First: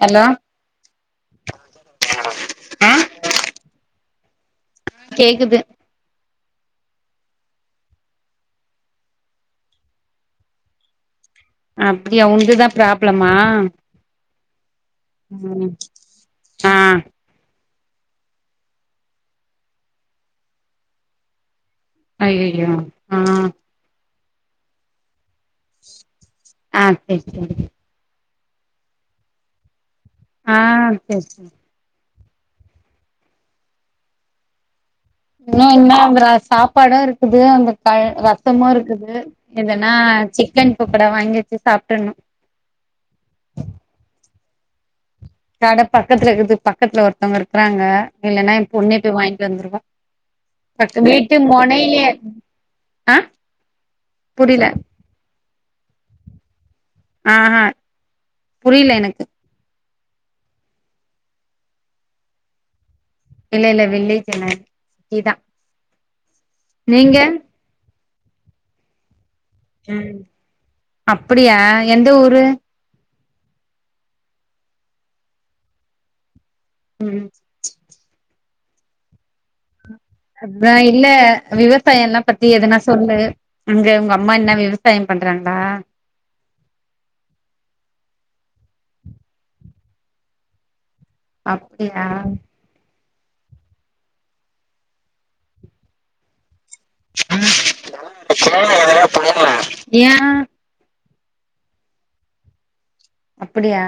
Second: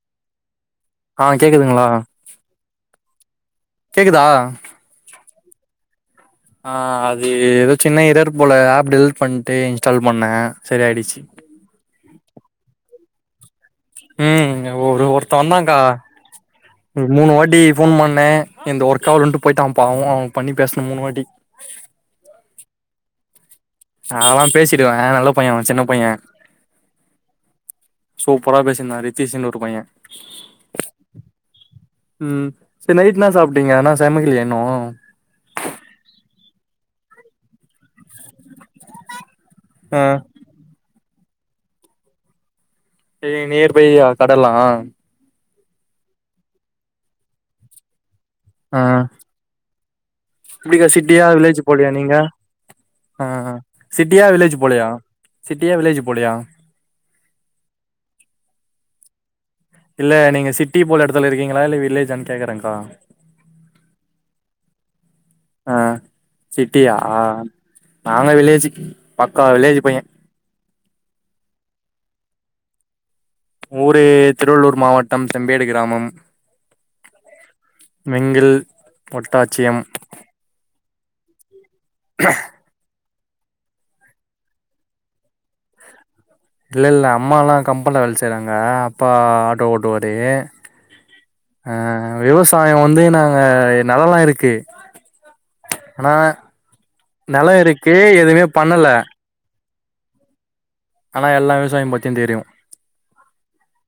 hello ஆ கேக்குதுங்ளா ஆ கேக்குதா கேக்குது ஆஹ அது ஏதோ சின்ன இரர் போல ஆப் டெலீட் பண்ட்டு இன்ஸ்டால் பண்ணே சரி ஆயிடுச்சு அப்டியா உங்குள்து தா ப்ராப்ளமா ம் ஒ ஒருத்த ம் வந்தாக்கா ஆ ஒரு மூணு வாட்டி ஃபோன் பண்ணே இந்த ஒர்க ஆவுலோன்ட்டு போயிட்டா அவன் பாவ்வே அவெ பண்ணி பேசணூ மூணூ வாட்டி ஐய்யய்யோ ஆ நால்லா பேசிடுவே நல்ல பையே அவெ சின்ன பையே ஆ செரி செரி சுப்பரா பேசிருந்தா ரித்தீஷன்னு ஒரு பையே ஆ பேஸ் ங்க ம் சர் நைட் ன்னா சாப்ட்டீங்க ஏன்னெ சமைக்கிலயா இண்ணூ இன்னூ என்ன அந்த ர சாப்பாடூ இருக்குது அந்த கழ் ரசமோ இருக்குது இல்லெனா ஆ சிக்கன் பொக்கடா வாங்கி வச்சு சாப்ட்ர்ணூ செரி நியர் பை அது கடல்லா கடை பக்கத்துல இருக்கு பக்கத்துல ஒருத்தவங்க இர்க்கிறாங்க இல்லென்னா ஏ பொண்ணே போய் வாங்கிட்டு வந்ரூ நீங்க சிட்டியா வில்லேஜ் போலயா நீங்க ‌அ ஆ சிட்டியா வில்லேஜ் புரில போலயா சிட்டியா வில்லேஜ் போலயா ஹெ ஹேங் புரில்ல எனக்கு இல்ல நீங்க சிட்டி போல எடத்துல இருக்கீங்களா இல்ல விலேஜ்ன் கேக்குறேங்கா இல்லெ இல்லெ வில்லேஜ் இல்ல சீ தா ஆ சிட்டியா ஆஹ் ஹா நாங்க வில்லேஜ் பக்கா வில்லேஜ் பைய சென் அப்படியா எந்த ஊரு ஊரு திருவள்ளூர் மாவட்டம் செம்பேடு கிராமம் ம் மிங்கில் ஒட்டாட்சியம் அத்தா இல்லெ விவசாயோ என்ன பத்தி எதனா சொல்லு அங்க உங்க அம்மா என்ன விவசாயோ பண்றாங்களா இல்ல இல்ல அம்மலா கம்பெனில வேல செய்றாங்க அப்பா ஆட்டோ ஓட்டுவாரு ஆ அப்படியா விவேஸ்த் தாயோ வந்து நாங்க நெலலா இருக்கு அனா நெலோ இருக்கு எதுமேப் பண்ணல ஏ ஆனா எல்லா விவசாயம் பத்தியுந் தெரியு அப்புடியா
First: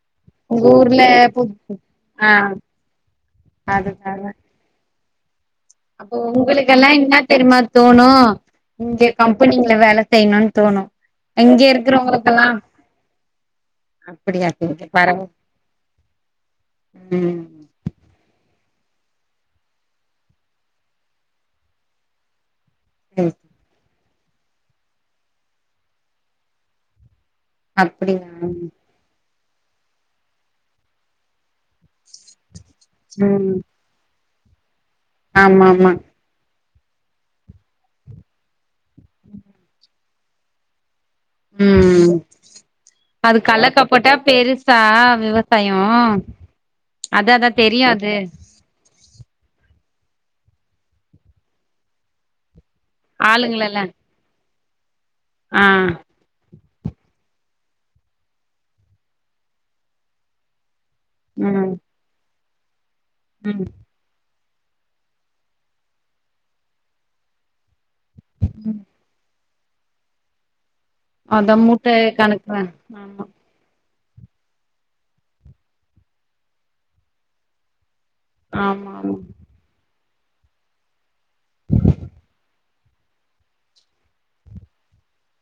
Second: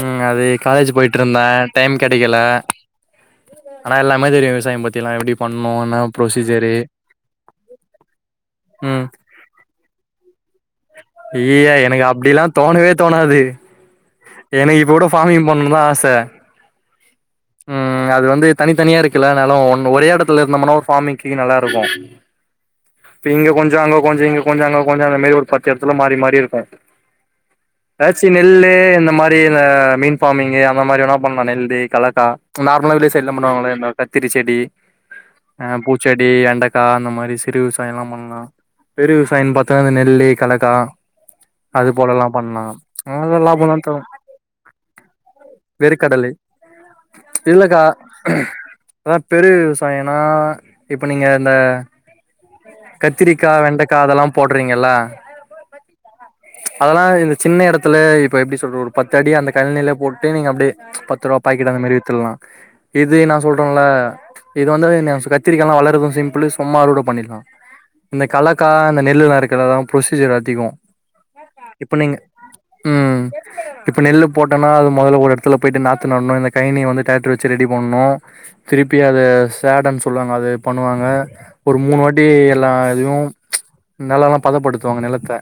ம் அது காலேஜூ போயிட்ருந்தே டைம் ஆ கெடைகல ஆனா அதுக்காக எல்லாமே தெரியு விவசாயம் பத்திலா எப்டிப் அப்போ உங்குளுக்கெல்லா என்னத் தெரிமாத் தோணு ம் இங்க கம்பெனிங்ல வேல செய்ணுன் தோணு இங்கே ஐய்யய்ய எனக்கு அப்டிலா இருக்கறவுங்களுக்கெல்லாம் எனகு இப்போ கூட ஃபார்மிங் பண்ணனுதா ஆச ம் இங்க அது வந்து தனித்தனியா இருக்கில அன்னால ஒன்னு ஒரே எடத்துல இருந்தமனா ஒரு ஃபார்மிங்கி நல்லாருகு இப்ப சரி இங்க கொஞ்சோ அங்க கொஞ்சோ இங்க கொஞ்சோ அங்க கொஞ்சோ அந்த மேரி ஒரு பத்து எடத்துல மாரி மாரி இருக்கு ஆச்சி அப்படியா நெல்லு இந்த மாரி இந்த மீன் ஃபார்மிங்கு அந்த மாரி வேணாப் பண்லா நெல்லு கலக் கா நார்மலா வில்லேஜ் சைட்லாம் ம் பண்ணுவாங்கல்ல இந்த கத்திரிசெடி ஆமா அ ஆமா பூச்செட் டி அண்டக்கா அந்த மாரி சிறு விவசாயலாம் பண்லா பெரு விவசாயன் பாத்தா இந்த நெல்லு கலகா ம் ம் அதெல்லா அதுக் லாபந்தா கலக்காப் தரு போட்டா பெருசா விவச் சயோ வேர்க்கடலை இல்லக்கா அதாப் பெரு விவசாயனா இப்ப நீங்க இந்த கத்திரிக்கா ஆளுங்களல்லா வெண்டக்கா அதெலாம் போட்றீங்கில்ல ஆ அதலா இந்த சின்ன எடத்துல இப்ப எப்டி சொல்ற ஒரு பத்து அடி அந்தக் கழநிலப் போட்டு நீங்க அப்டே பத் த்துருவாப் ம் பாக்கிட்டு அந்த மாரி வித்துல்லா இது நா ம் சொல்றேல்ல இது வந்து எனையசு கத்திரிகாலா வளரது சிம்பிளு சும்மா அறுவட பண்ணில்லா இந்தக் கலக்கா இந்த நெல்லுலா இருககதாம் பிரொசீஜர் அதிகோ அதா மூட்ட இப்ப நீங்க கணக்றே ஆமா ம் இப்ப நெல்லுப் போட்டோனா அது மொதல ஒரு எடத்துல போயி்ட்டு நாத்து நட்னு இந்தக் கைனிய வந்து டிராக்டர் வெச்சு ரெடி பண்ணு ஆமா திருப்பி அதச் சேடன் சொல்லுவாங்க அது பண்ணுவாங்க ஒரு மூனு வாட்டி எல்லா இதையும் நெலலாம் பதப்படுத்துவாங்க நிலத்த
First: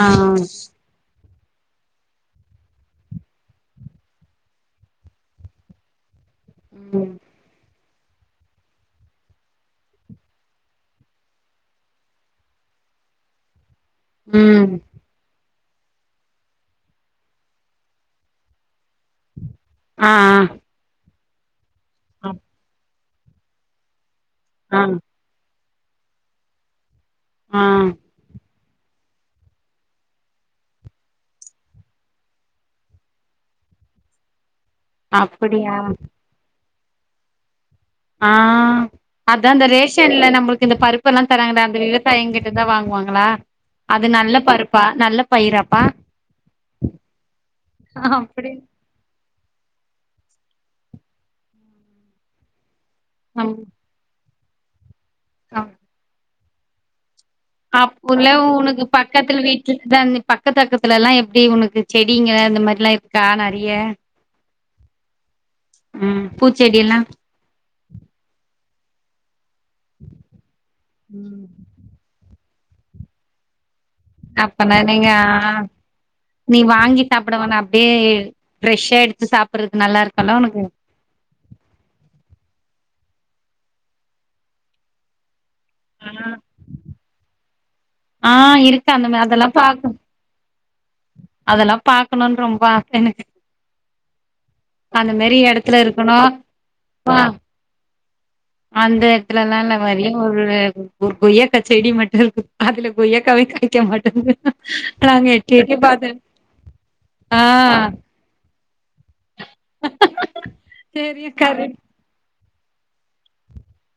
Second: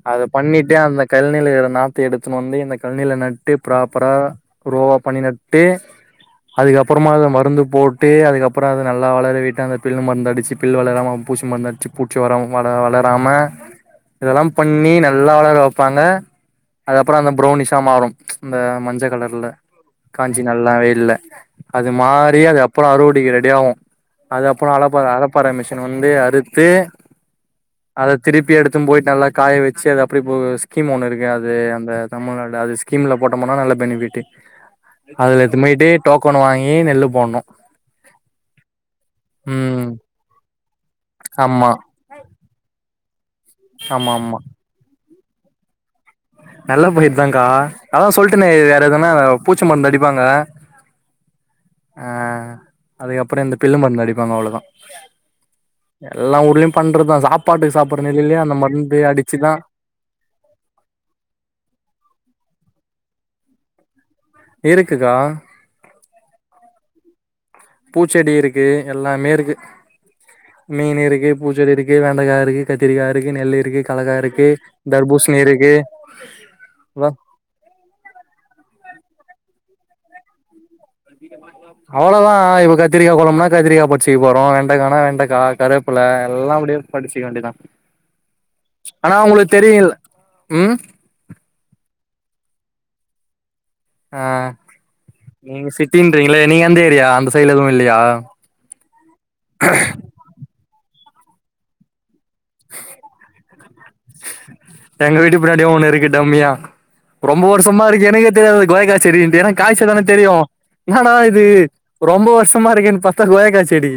ஆமா ஆ அதப் பண்ணிட்டே அந்தக் கழ்னில இகர நாத்த எடுத்துனு வந்து இந்த கழ்னில நட்டு ப்ராப்பரா ரோவாப் பண்ணி நட்டு அதுகப்பறமா ம் அத மருந்து போட் ட்டு அதுகப்பறோ அது நல்லா வளரவிட்டு அந்தப் பில்லு மருந்த அடிச்சி பில்லு வளராம பூசி மருந்த அட்ச்சிப் பூட் ச்சோறோ வள வளராமே இதலாம் ம் பண்ணி நல்லா வளர வெப்பாங்க அது அப்பறோ அந்த ப்ரௌனிஷா மாறும் இந்த மஞ்சக் கலர்ல ஆ காஞ்சி நல்லா வெயில்ல அது ஆ மாரி அது அப்பறோ அறுவடைகு ரெடியாவு அது அப்பறோ ஆ அளப்ப அளப் பர மிசின் வந்து அறுத்து ஆ அதத் திருப்பி எடுத் தும் போயிட் நல்லாக் காய வெச்சு அது அப்டிபோ ஸ்கீம் ஒன்னு இருகு அது அந்த தமிழ்நாடு அதுச் கீமிலப் போட்டமனா நல்ல பெனிஃபிட்டு அப்புடியா போக்கோனு வாங்கி நெல்லுப் போன்னு ஆ அதா இந்த ம் ரேஷன்ல நம்ளுக்கு இந்தப் பருப்பு எல்லாந் தராங்ளே ஆமா அந்த விவச் சாயங்கிட்டுதா வாங்வாங்களா அது ஆமா ஆமா நல்லப் பருப்பா நல்லப் பயிராப்பா நல்லப் பயிர்தாங்க்கா அதா சொல்ட்டனே இத டே தான பூச்ச மருந்து அடிப்பாங்க அ அதுக்கப்றோ அப்டி இந்த பில்லு மருந்து அடிப்பாங்க அவ்ளோதா எல்லா ஊர்லயு பண்றதா சாப்பாட்டுக்கு சாப்பிடுறோன் அப்போல்லா சொல்லி அந்த உனக்கு மருந்து பக்கத்துல அடிச்சுதா வீட்ல தா அந்த பக்க பக்கத்துல எல்லா எப்டி உனக்கு செடிங்க இந்த மாரிலா இருக்கா நெறிய இருக்குக்கா பூச்செடி எல்லா பூச்செடி இருக்கு எல்லாமே இருக்கு மீன் இருக்கு பூச்செடி இருக் கு வெண்டகா இருக்கு கத்திரிகா இருக்கு நெல்லு இருக்கு கலக்கா இருக்கு அப்பனா நீங்க தர்பூசணி இருக்கு நீ வாங்கி அதா சாப்ட வேணா அப்டியே ஃப்ரெஷ்ஷா எடுத்து சாப்பிட்றது நல்லா இருக்குல்ல உனக்கு அவ்ளோதா இப்ப கத்திரிக்கா குழம்புனா கத்திரிக்கா பச்சிக்க போறோ வெண்டக்கானா வெண்டக்கா கருவாப்பல எல்லா அப்டியே பறிச்சுக்க வேண்டியதா ஆ இருக்கு அந்த ஆனா மா அதெல்லா உங்களுக் பாக்கு தெரியுல் ம் அதெல்லா பாக்கணுன் ரொம்ப ஆச எனக்கு ஆ அந்த மாரி நீங்க எடத்துல இருக்கணு சிட்டின்றீங்களே நீங்க எந்த ஏரியா பா அந்த சைட்ல எதுவு இல்லயா அந்த எடத்துலல்லா இல்ல ஒரே ஒரு ஒரு கொய்யாக்கா செடி மட்டு இருக்கு அதுல கொய்யாகாவே காய்க்க மாட்டோங்குது நா எங்க அங்க வீட்டு எட்டி பின்னாடியே எட்டி ஒண்ணு இருக்கு பாத்தே டம்மியா ரொம்ப வருஷமா இருக்கு எனக்கே தெரியாது இது கொய்யாக்கா செடின்ட்டு ஏனா காய்ச்சா தான தெரியு என்னடா செரிய இது கரெக்ட் ரொம்ப வருஷமா இருக்கேன் பாத்தா கொய்யாக்கா செடி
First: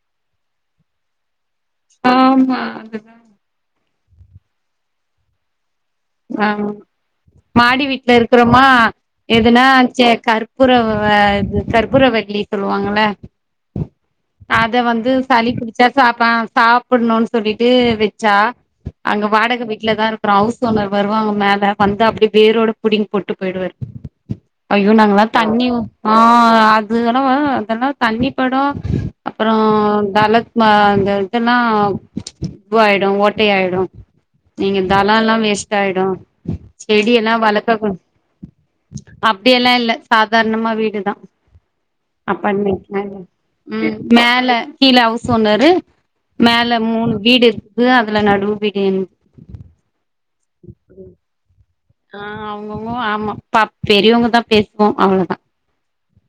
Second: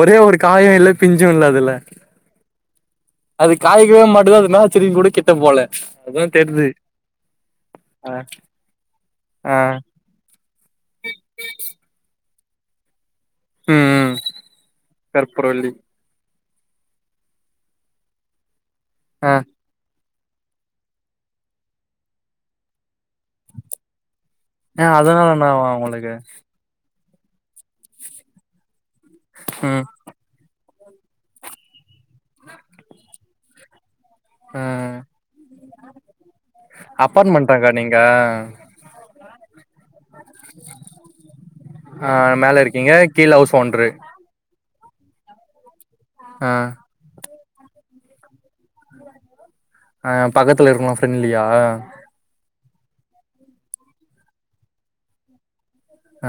ஒரே ஒரு காயு இல்ல பிஞ்சு இல்ல அதுல ஆமா அதுதா அது காய்க்கவே மாட்டுது அது என்னாச் செடினு கூட கிட்ட போல அதா ஆ தெரிது மாடி வீட்ல ஆ இருக்றோமா ஆ எதுனா ச கருப் கற்பூறவ இது கற்பூர வல்லின் சொல்லுவாங்கள்ல ம் ம் அத வந்து சளி கற்பூரவள்ளி பிடிச்சா சாப்ப சாப்பிட்ணுன் சொல்லிட்டு வச்சா அங்க ஆ வாடக வீட்ல தா இருக்றோ ஹவுஸ் ஓனர் வருவாங்க மேல வந்து அப்டி வேரோட புடுங்கி போட்டு போயிடுவாரு அய்யோ ஆ நாங்கல்லா அதனால தண்ணி என்னாவா ஊத் உங்களுக்கு ஆ அத் அது சொன்னாவ அதெல்லா தண்ணி படு அப்றோ ம் தலத்மா அந்த இதெல்லா இதுவாயிடு ஓட்டை ஆயிடு எங்க ம் தளோல்லா வேஸ்ட் ஆயிடு செடி எல்லா அப்பார்ட்மெண்ட்டாக்கா வளக்க கூ நீங்க அப்டி எல்லா இல்ல சாதாரணமா வீடுதா ஆ மேல இருக்கீங்க அப்பாட்மென்ட்லா இல்ல கீழ ஹவுஸ் ஓன்ரு ம் மேல கீழ ஹவுஸ் ஓனரு ஆ மேல மூணு வீடு இருக் இதுல அதுல நடு வீடு என்து அ பக்கத்ல இருக்கவங்ளா ஃப்ரெண்ட்லியா ஆ அவங்கவுங்க ஆமா பா பெரியவங்க தா பேசுவோ அவ்ளோதா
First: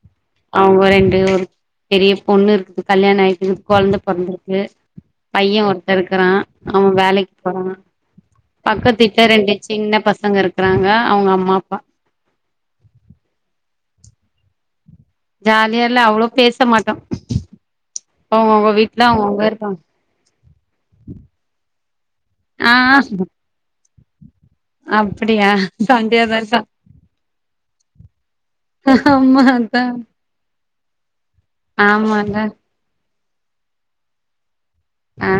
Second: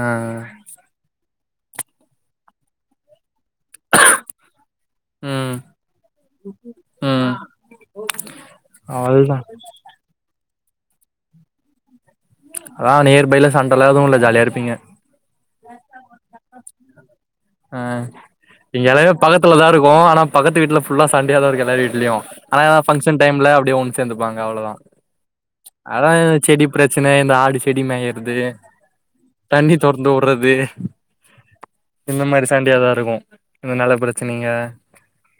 அ அ அவுங்க ரெண்டு ஒரு பெரிய பொண்ணு இருக்கு கல்யாணோ ஆயிட்டு கொழந்த பொறந்துருக்கு ம் பைய ஒருத்த இருக்குறா அவ ம் வேலைக்கு போறா பக்கத்து வீட்ல அவ்ளதா ரெண்டு சின்ன பசங்க இருக்குறாங்க அவுங்க அம்மா அப்பா அதா நியர் பையில சண்டல்லா எதுவு இல்ல ஜாலியா இருப்பீங்க ஜாலியா இல்ல அவ்ளோ பேச மாட்டோ அ அவங்கவுங்க இங்க வீட்ல எல்லாமே அவங்கவுங்க பக்கத்துலதா இருப்பாங்க இருக்கு ஆனா பக்கத்து வீட்ல ஃபுல்லா சண்டையாதா இருக்கு எல்லார் வீட்லயு ஆனா எதா ஆ ஃபங்க்ஷன் டைம்ல அப்டியே ஒன்னு சேந்துப்பாங்க அவ்ளோதா அப்டியா அதா சண்டையாதா இருக்கா செடி பிரச் சின இந்த ஆடு செடி மேயுறது ஆமா தண்ணி அதா தொறந்து வுட்றது இந்த ஆமாங்க மாரி சண்டையாதா இருக்கு இந்த நெல பிரச்சனைங்க ஆ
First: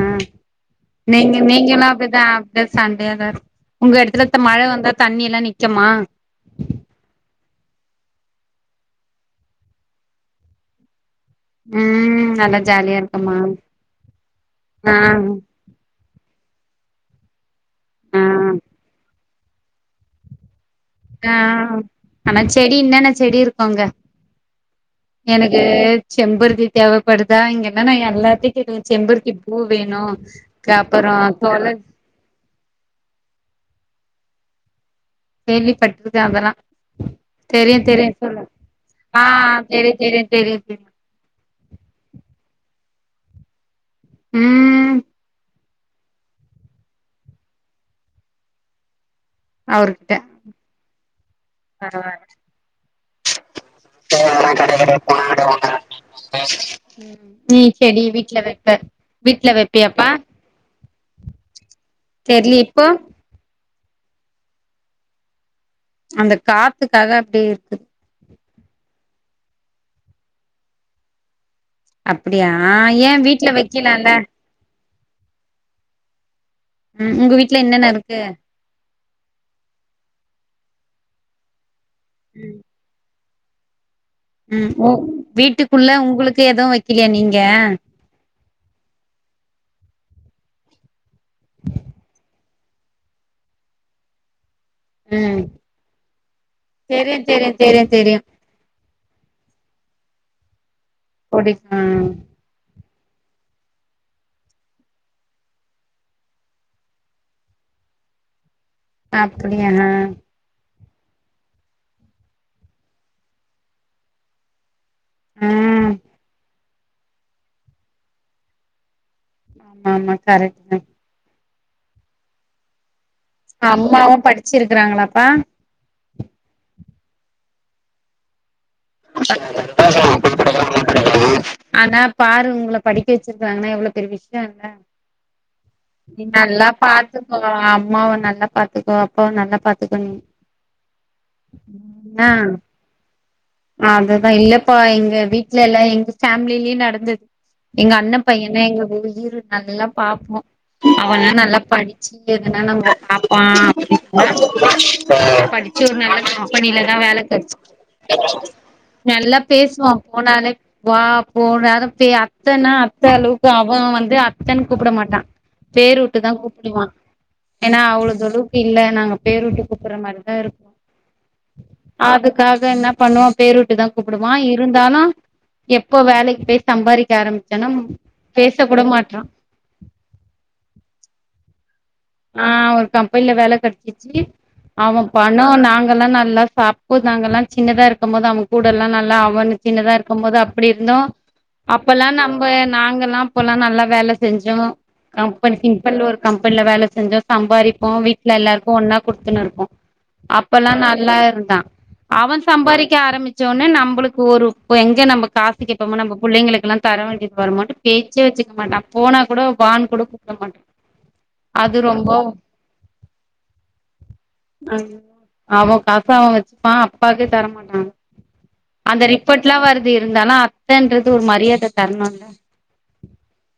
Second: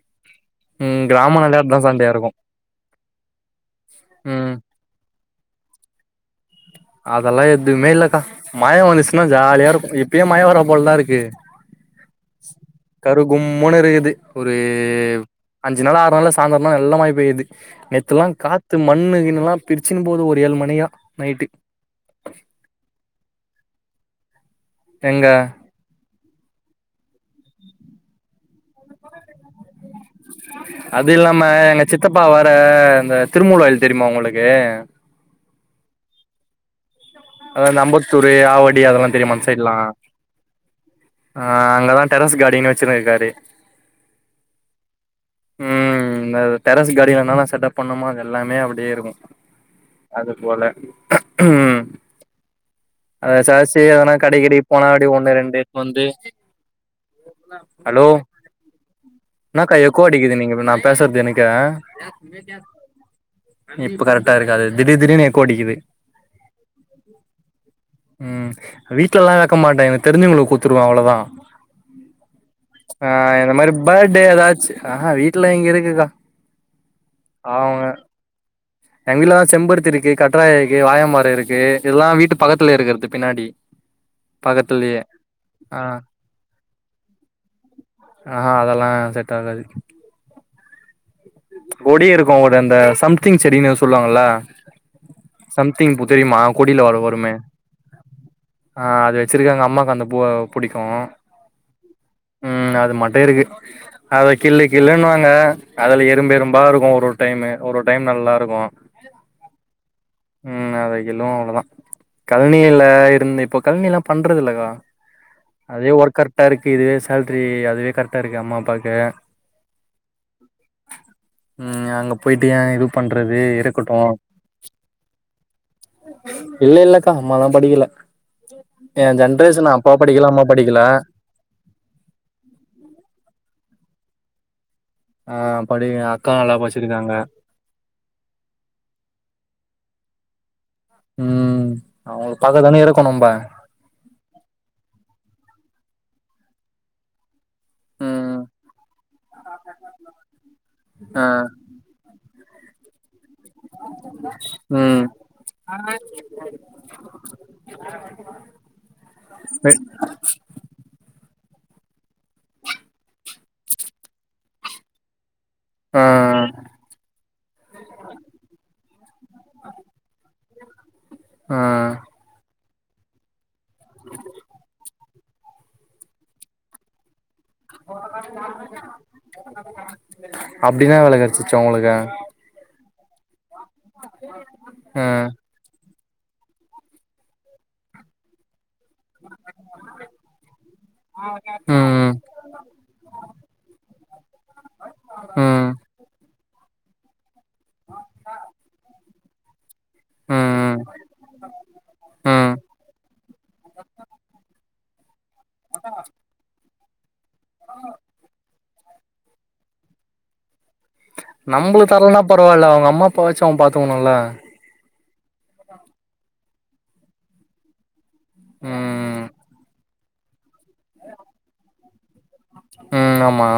ம் நீங்க கிராமனாலே அதா நீங்கல்லா சண்டையா அப்டிதா இருக்கு அப்டிதா சண்டையா தா இருக் உங்க எடத்துல ம் மழ வந்தா தண்ணியெல்லா நி க்குமா அதெல்லா எதுவுமே இல்லக்கா மழ வந்துச்சுன்னா ஜாலியா இருக்கு இப்பயே மழ வரப் போலதா இருக்கு ம் நல்லா ஜாலியா கரு இருக்குமா கும்முன்னு இருக்குது ஒரு ஆ அஞ்சு நாள் ஆறு நாள்ல சாய்ந்தறனா நல்லா மழ பெய்யுது நேத்தெல்லா ஆ காத்து மண்ணு கிண்ணுல்லா பிரிச்சின்போது ஒரு ஏழு மணிக்கா நைட்டு அ ஆனா செடி என்னென்ன செடி இருக்கு அங்க எங்க எனக்கு செம்பருத்தி தேவப்படுதா இங்கென்னன்னா எல்லாத்தயு கேட்டே செம்பருத்தி பூ வேணு அது கப்பறோ இல்லாம தொள எங்க சித்தப்பா வேற இந்த திருமுலாயில் தெரியுமா உங்களுக்கு கேள்விப்பட்ருக்கே அதெல்லா அதா தெரியு அந்த தெரியு அம்பத்தூரு சொல்லு ஆவடி அதெல்லா ஆ தெரியுமா அந் சைட்ல்லா தெரியு தெரியு தெரியு தெரியு அ அங்கதா டெரஸ் கார்டினு வெச்சின்னுருக்காரு ம் ம் இந்த டெரஸ் கார்டில என்னன்ன செட்டப் பண்ணும்மோ அது எல்லாமே அப்டியே இருக்கு அவர்கிட்ட அது போல பரவால்ல அது சாஸ் ட்டு எதனா கடைக் கிடைக்குப் போனா அப்டி ஒண்ணு ரெண்டு எத்துன்னு வந்து ம் நீ செடி ஹலோ வீட்ல வைப்ப வீட்ல இன்னாக்கா எக்ககோ வைப்பியாப்பா அடிக்கிது நீங்க நா பேசறது எனக்கே தெர்லயே இப்போ இப்ப கரெக்டா இருக்காது திடீ திடீர்னு எக்கோ அடிக்குது அந்த காத்துக்காக அப்டியே இருக்குது ம் வீட்லல்லா வெக்க மாட்டே எனக்கு தெரிஞ்சவங்ளுக்கு குத்துருவ அவ்ளதா அப்டியா அ ஏ வீட்ல இந்த மாரி வைக்கலால்ல படே எதாச்சு அ அ வீட்ல இங்க இருக்குக்கா ம் உங்க வீட்ல என்னென்ன இருக்கு எங் வீட்லல்லா செம்பருத்தி இருக்கு கட்றாய இருக்கு வாழ மரோ இருக்கு இதெல்லா வீட்டு ம் பக்கத்துல இருக்கறது பின்னாடி ம் உ பக்கத்துலயே ஆ வீட்டுக்குள்ள உங்களுக்கு எது வெக்கிலியா நீங்க ஆ ஆ அதெல்லா செட்டாகாது கொடியே இருக்கு ஒரு அந்த சம்திங் செடின்னு சொல்லுவாங்கல்ல ம் சம்திங் பூ தெரியுமா கொடியில வர தெரியு வருமே தெரியு தெரியு தெரியு ஆ அது வெச்சிருக்காங்க அம்மாக்கு அந்த பூவ புடிக்கு புடிக்கு ம் அது மட்டு இருக்கு அத கிள்ளு கிள்ளுன்னுவாங்க அதுல எறும் எறும்பா இருக்கு ஒரு ஒரு டைமு ஒரு ஒரு டைம் நல்லா இருக்கு அப்டியாணா ம் அத கிள்ளு அவ்ளதா கழனியில இருந்து இப்போ கழனில்லா பண்றது இல்லக்கா அதே ம் ஒர்க் கர்ட்டா இருக்குது சேல்ரி அதுவே கர்ட்டா இருக்கு அம்மா அப்பாக்கு ஆமா ஆமா கரெக்ட் தா ம் அங்க போயிட்டு ஏ இது பண்றது தா இருக்கட்டு அம்மாவு படிச்சிருக்கறாங்களாப்பா இல்லல்லக்கா அம்மாலா படிக்கல எ ஜென்ரேஷனு அப்பா படிக்கலா அம்மா படிக்கலா ஆனா பாரு உங்கள படிக்க வெச்சிருக்காங்கன்னா எவ்ளா பெரிய விஷ்யோ இல்ல ஆ படி நீ அக்கா நல்லா படிச்சிருக்காங்க பாத்துக்கோ அம்மாவ நல்லா பாத்துக்கோ அப்பாவ நல்லா பாத்துக்கோ நீ ம் அவங்கள என்ன பாக்க தானே இருக்கோ நம்ப அதுதா இல்லப்பா எங்க வீட்லல்லா எங்க ஃபேமிலிலையு நடந்தது எங்க அண்ண ம் பையனா எங்ளுக்கு உசிறு நல்லா பாப்போ ஆ அவன நல்லா படி சி எதுனா நம்போ அப்பா ம் அப்ப படிச்சு ஒரு நல்ல கம்பெனிலதா வேல கடச்சு நல்லா பேசுவா போனாலே வா போனு அனுப்பி அத்தன்னா அத்த அளவுக்கு அவ வந்து அத்தன்னு கூப்ட மாட்டா ஆ பேரூட்டு தா கூப்புடுவா ஏனா அவ்ளோ தொலுக்கு இல்ல நாங்க பேருட்டு கூப்பற மாரிதாருக்கு ஆ அதுக்காக என்ன பண்வா பேரூட்டி தா கூப்புடுவா இருந்தாலு எப்ப வேலைக் போயி சம்பாரிக்க ஆரம்பிச் அப்டிதா வேல கடச்சுசா உங்ளுக்கு ஆ ஒரு கம்பெனில வேல கெடைச்சிச்சு அவன் ம் பணோ நாங்கல்லா நல்லா அப்போ னாங்கல்லா சின்னதா இருக்கும் போது அவன் கூடல்லா நல்லா அவனு சின்னதா இருக்கு போது அப்டி இருந்தோ ம் அப்பல்லா நம் அப்ப நாங்கல்லா அப்பலா நல்லா வேல செஞ்சோ கம்பெனி ம் சிப்பல்ல ஒரு கம்பெனில வேல செஞ்சோ சம்பாரிப்போ வீட்ல எல்லாருக்கு ஒன்னா குடுத்துனு இருப்போ அப்பல்லா ம் நல்லா இருந்தா அவன் ம் சம்பாதிக்க ஆரம்பிச்சோனே நம்ளுக்கு ஒரு இப்ப எங்க நம்ப காசு கேப்போமோ நம்ப புள்ளைங்களுக் எல்லா தர வேண்டியது வருமோனு பேச்சே வெச்சுக்க மாட்டான் போனா கூட வானு கூட கூப்புட மாட்டான் நம்புளுக் தரலன்னா பரவால்ல அவங்க அம்மா அப்பா வாச்சு அவன் பாத்துக்கணுல அவன் காசே அவன் வச்சுப்பான் அப்பாக்கே தரமாட்டான் அந்த ம் ரிப்போர்ட் எல்லா வருது இருந்தாலு அத்தோன்றது ஒரு மரியாத தரணுல ம் ஆம்மா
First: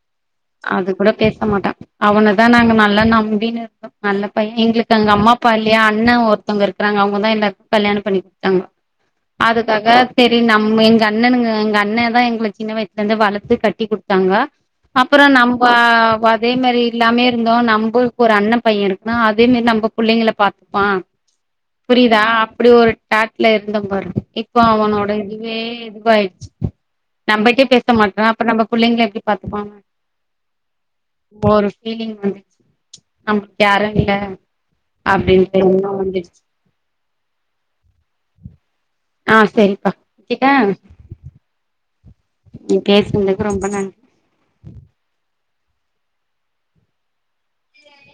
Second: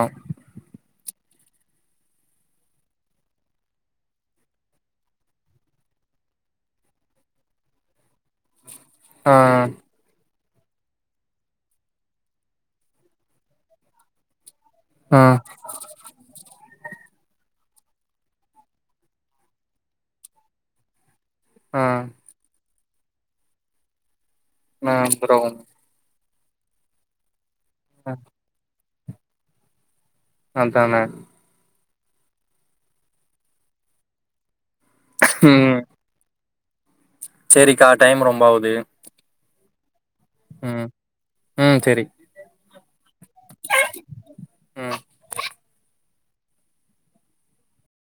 அது கூட பேச மாட்டா அவனதா நாங்க நல்லா நம்பின்னு நல்ல பைய எங்ளுக்கு எங்க அம்மா அப்பா இல்லையா அண்ண ஒருத்வுங்க இருக்கிறாங்க அவங்க தா எல்லாருக்கு கல்யாணம் பண்ணிக் குடுத்தாங்க ஆ அதுக்காக சேரி நம்ம எங்க அண்ணனுங்க எங்க அண்ணன் தா எங்கள சின்ன வயசுல இருந்து வளர்த்து கட்டி குடுத்தாங்க ஆ அப்றோ நம் ப அதே மாரி இல்லாமே இருந்தோ நம்பளுக்கு ஒரு அண்ண பைய இருக்கா அதே மேரி நம்ப புள்ளைங்கள பாத்துப்பா ஆ புரியுதா அப்டி ஒரு டாட்ல இருந்தோ பார இப்ப ஆ அவனோட ப்ரோ இதுவே இதுவாயிடுச்சு நம்மிட்டே பேச மாட்ரா அப்புற நம்ப கூட புள்ளைங்கள எப்டி பாத்துப்பா அத்தான ஒரு பீலிங் வந்துச்சு நம்ளுக்கு யாரு இல்ல அப்டீன்ட்டு ம் எல்லா வந்துருச்சு சேரிக்கா டைம் ரொம்ப ஆகுது ஆ சேரிப்பா ம் ம் சேரி நீ பேசுனதுக்கு ரொம்ப நன்றி ம்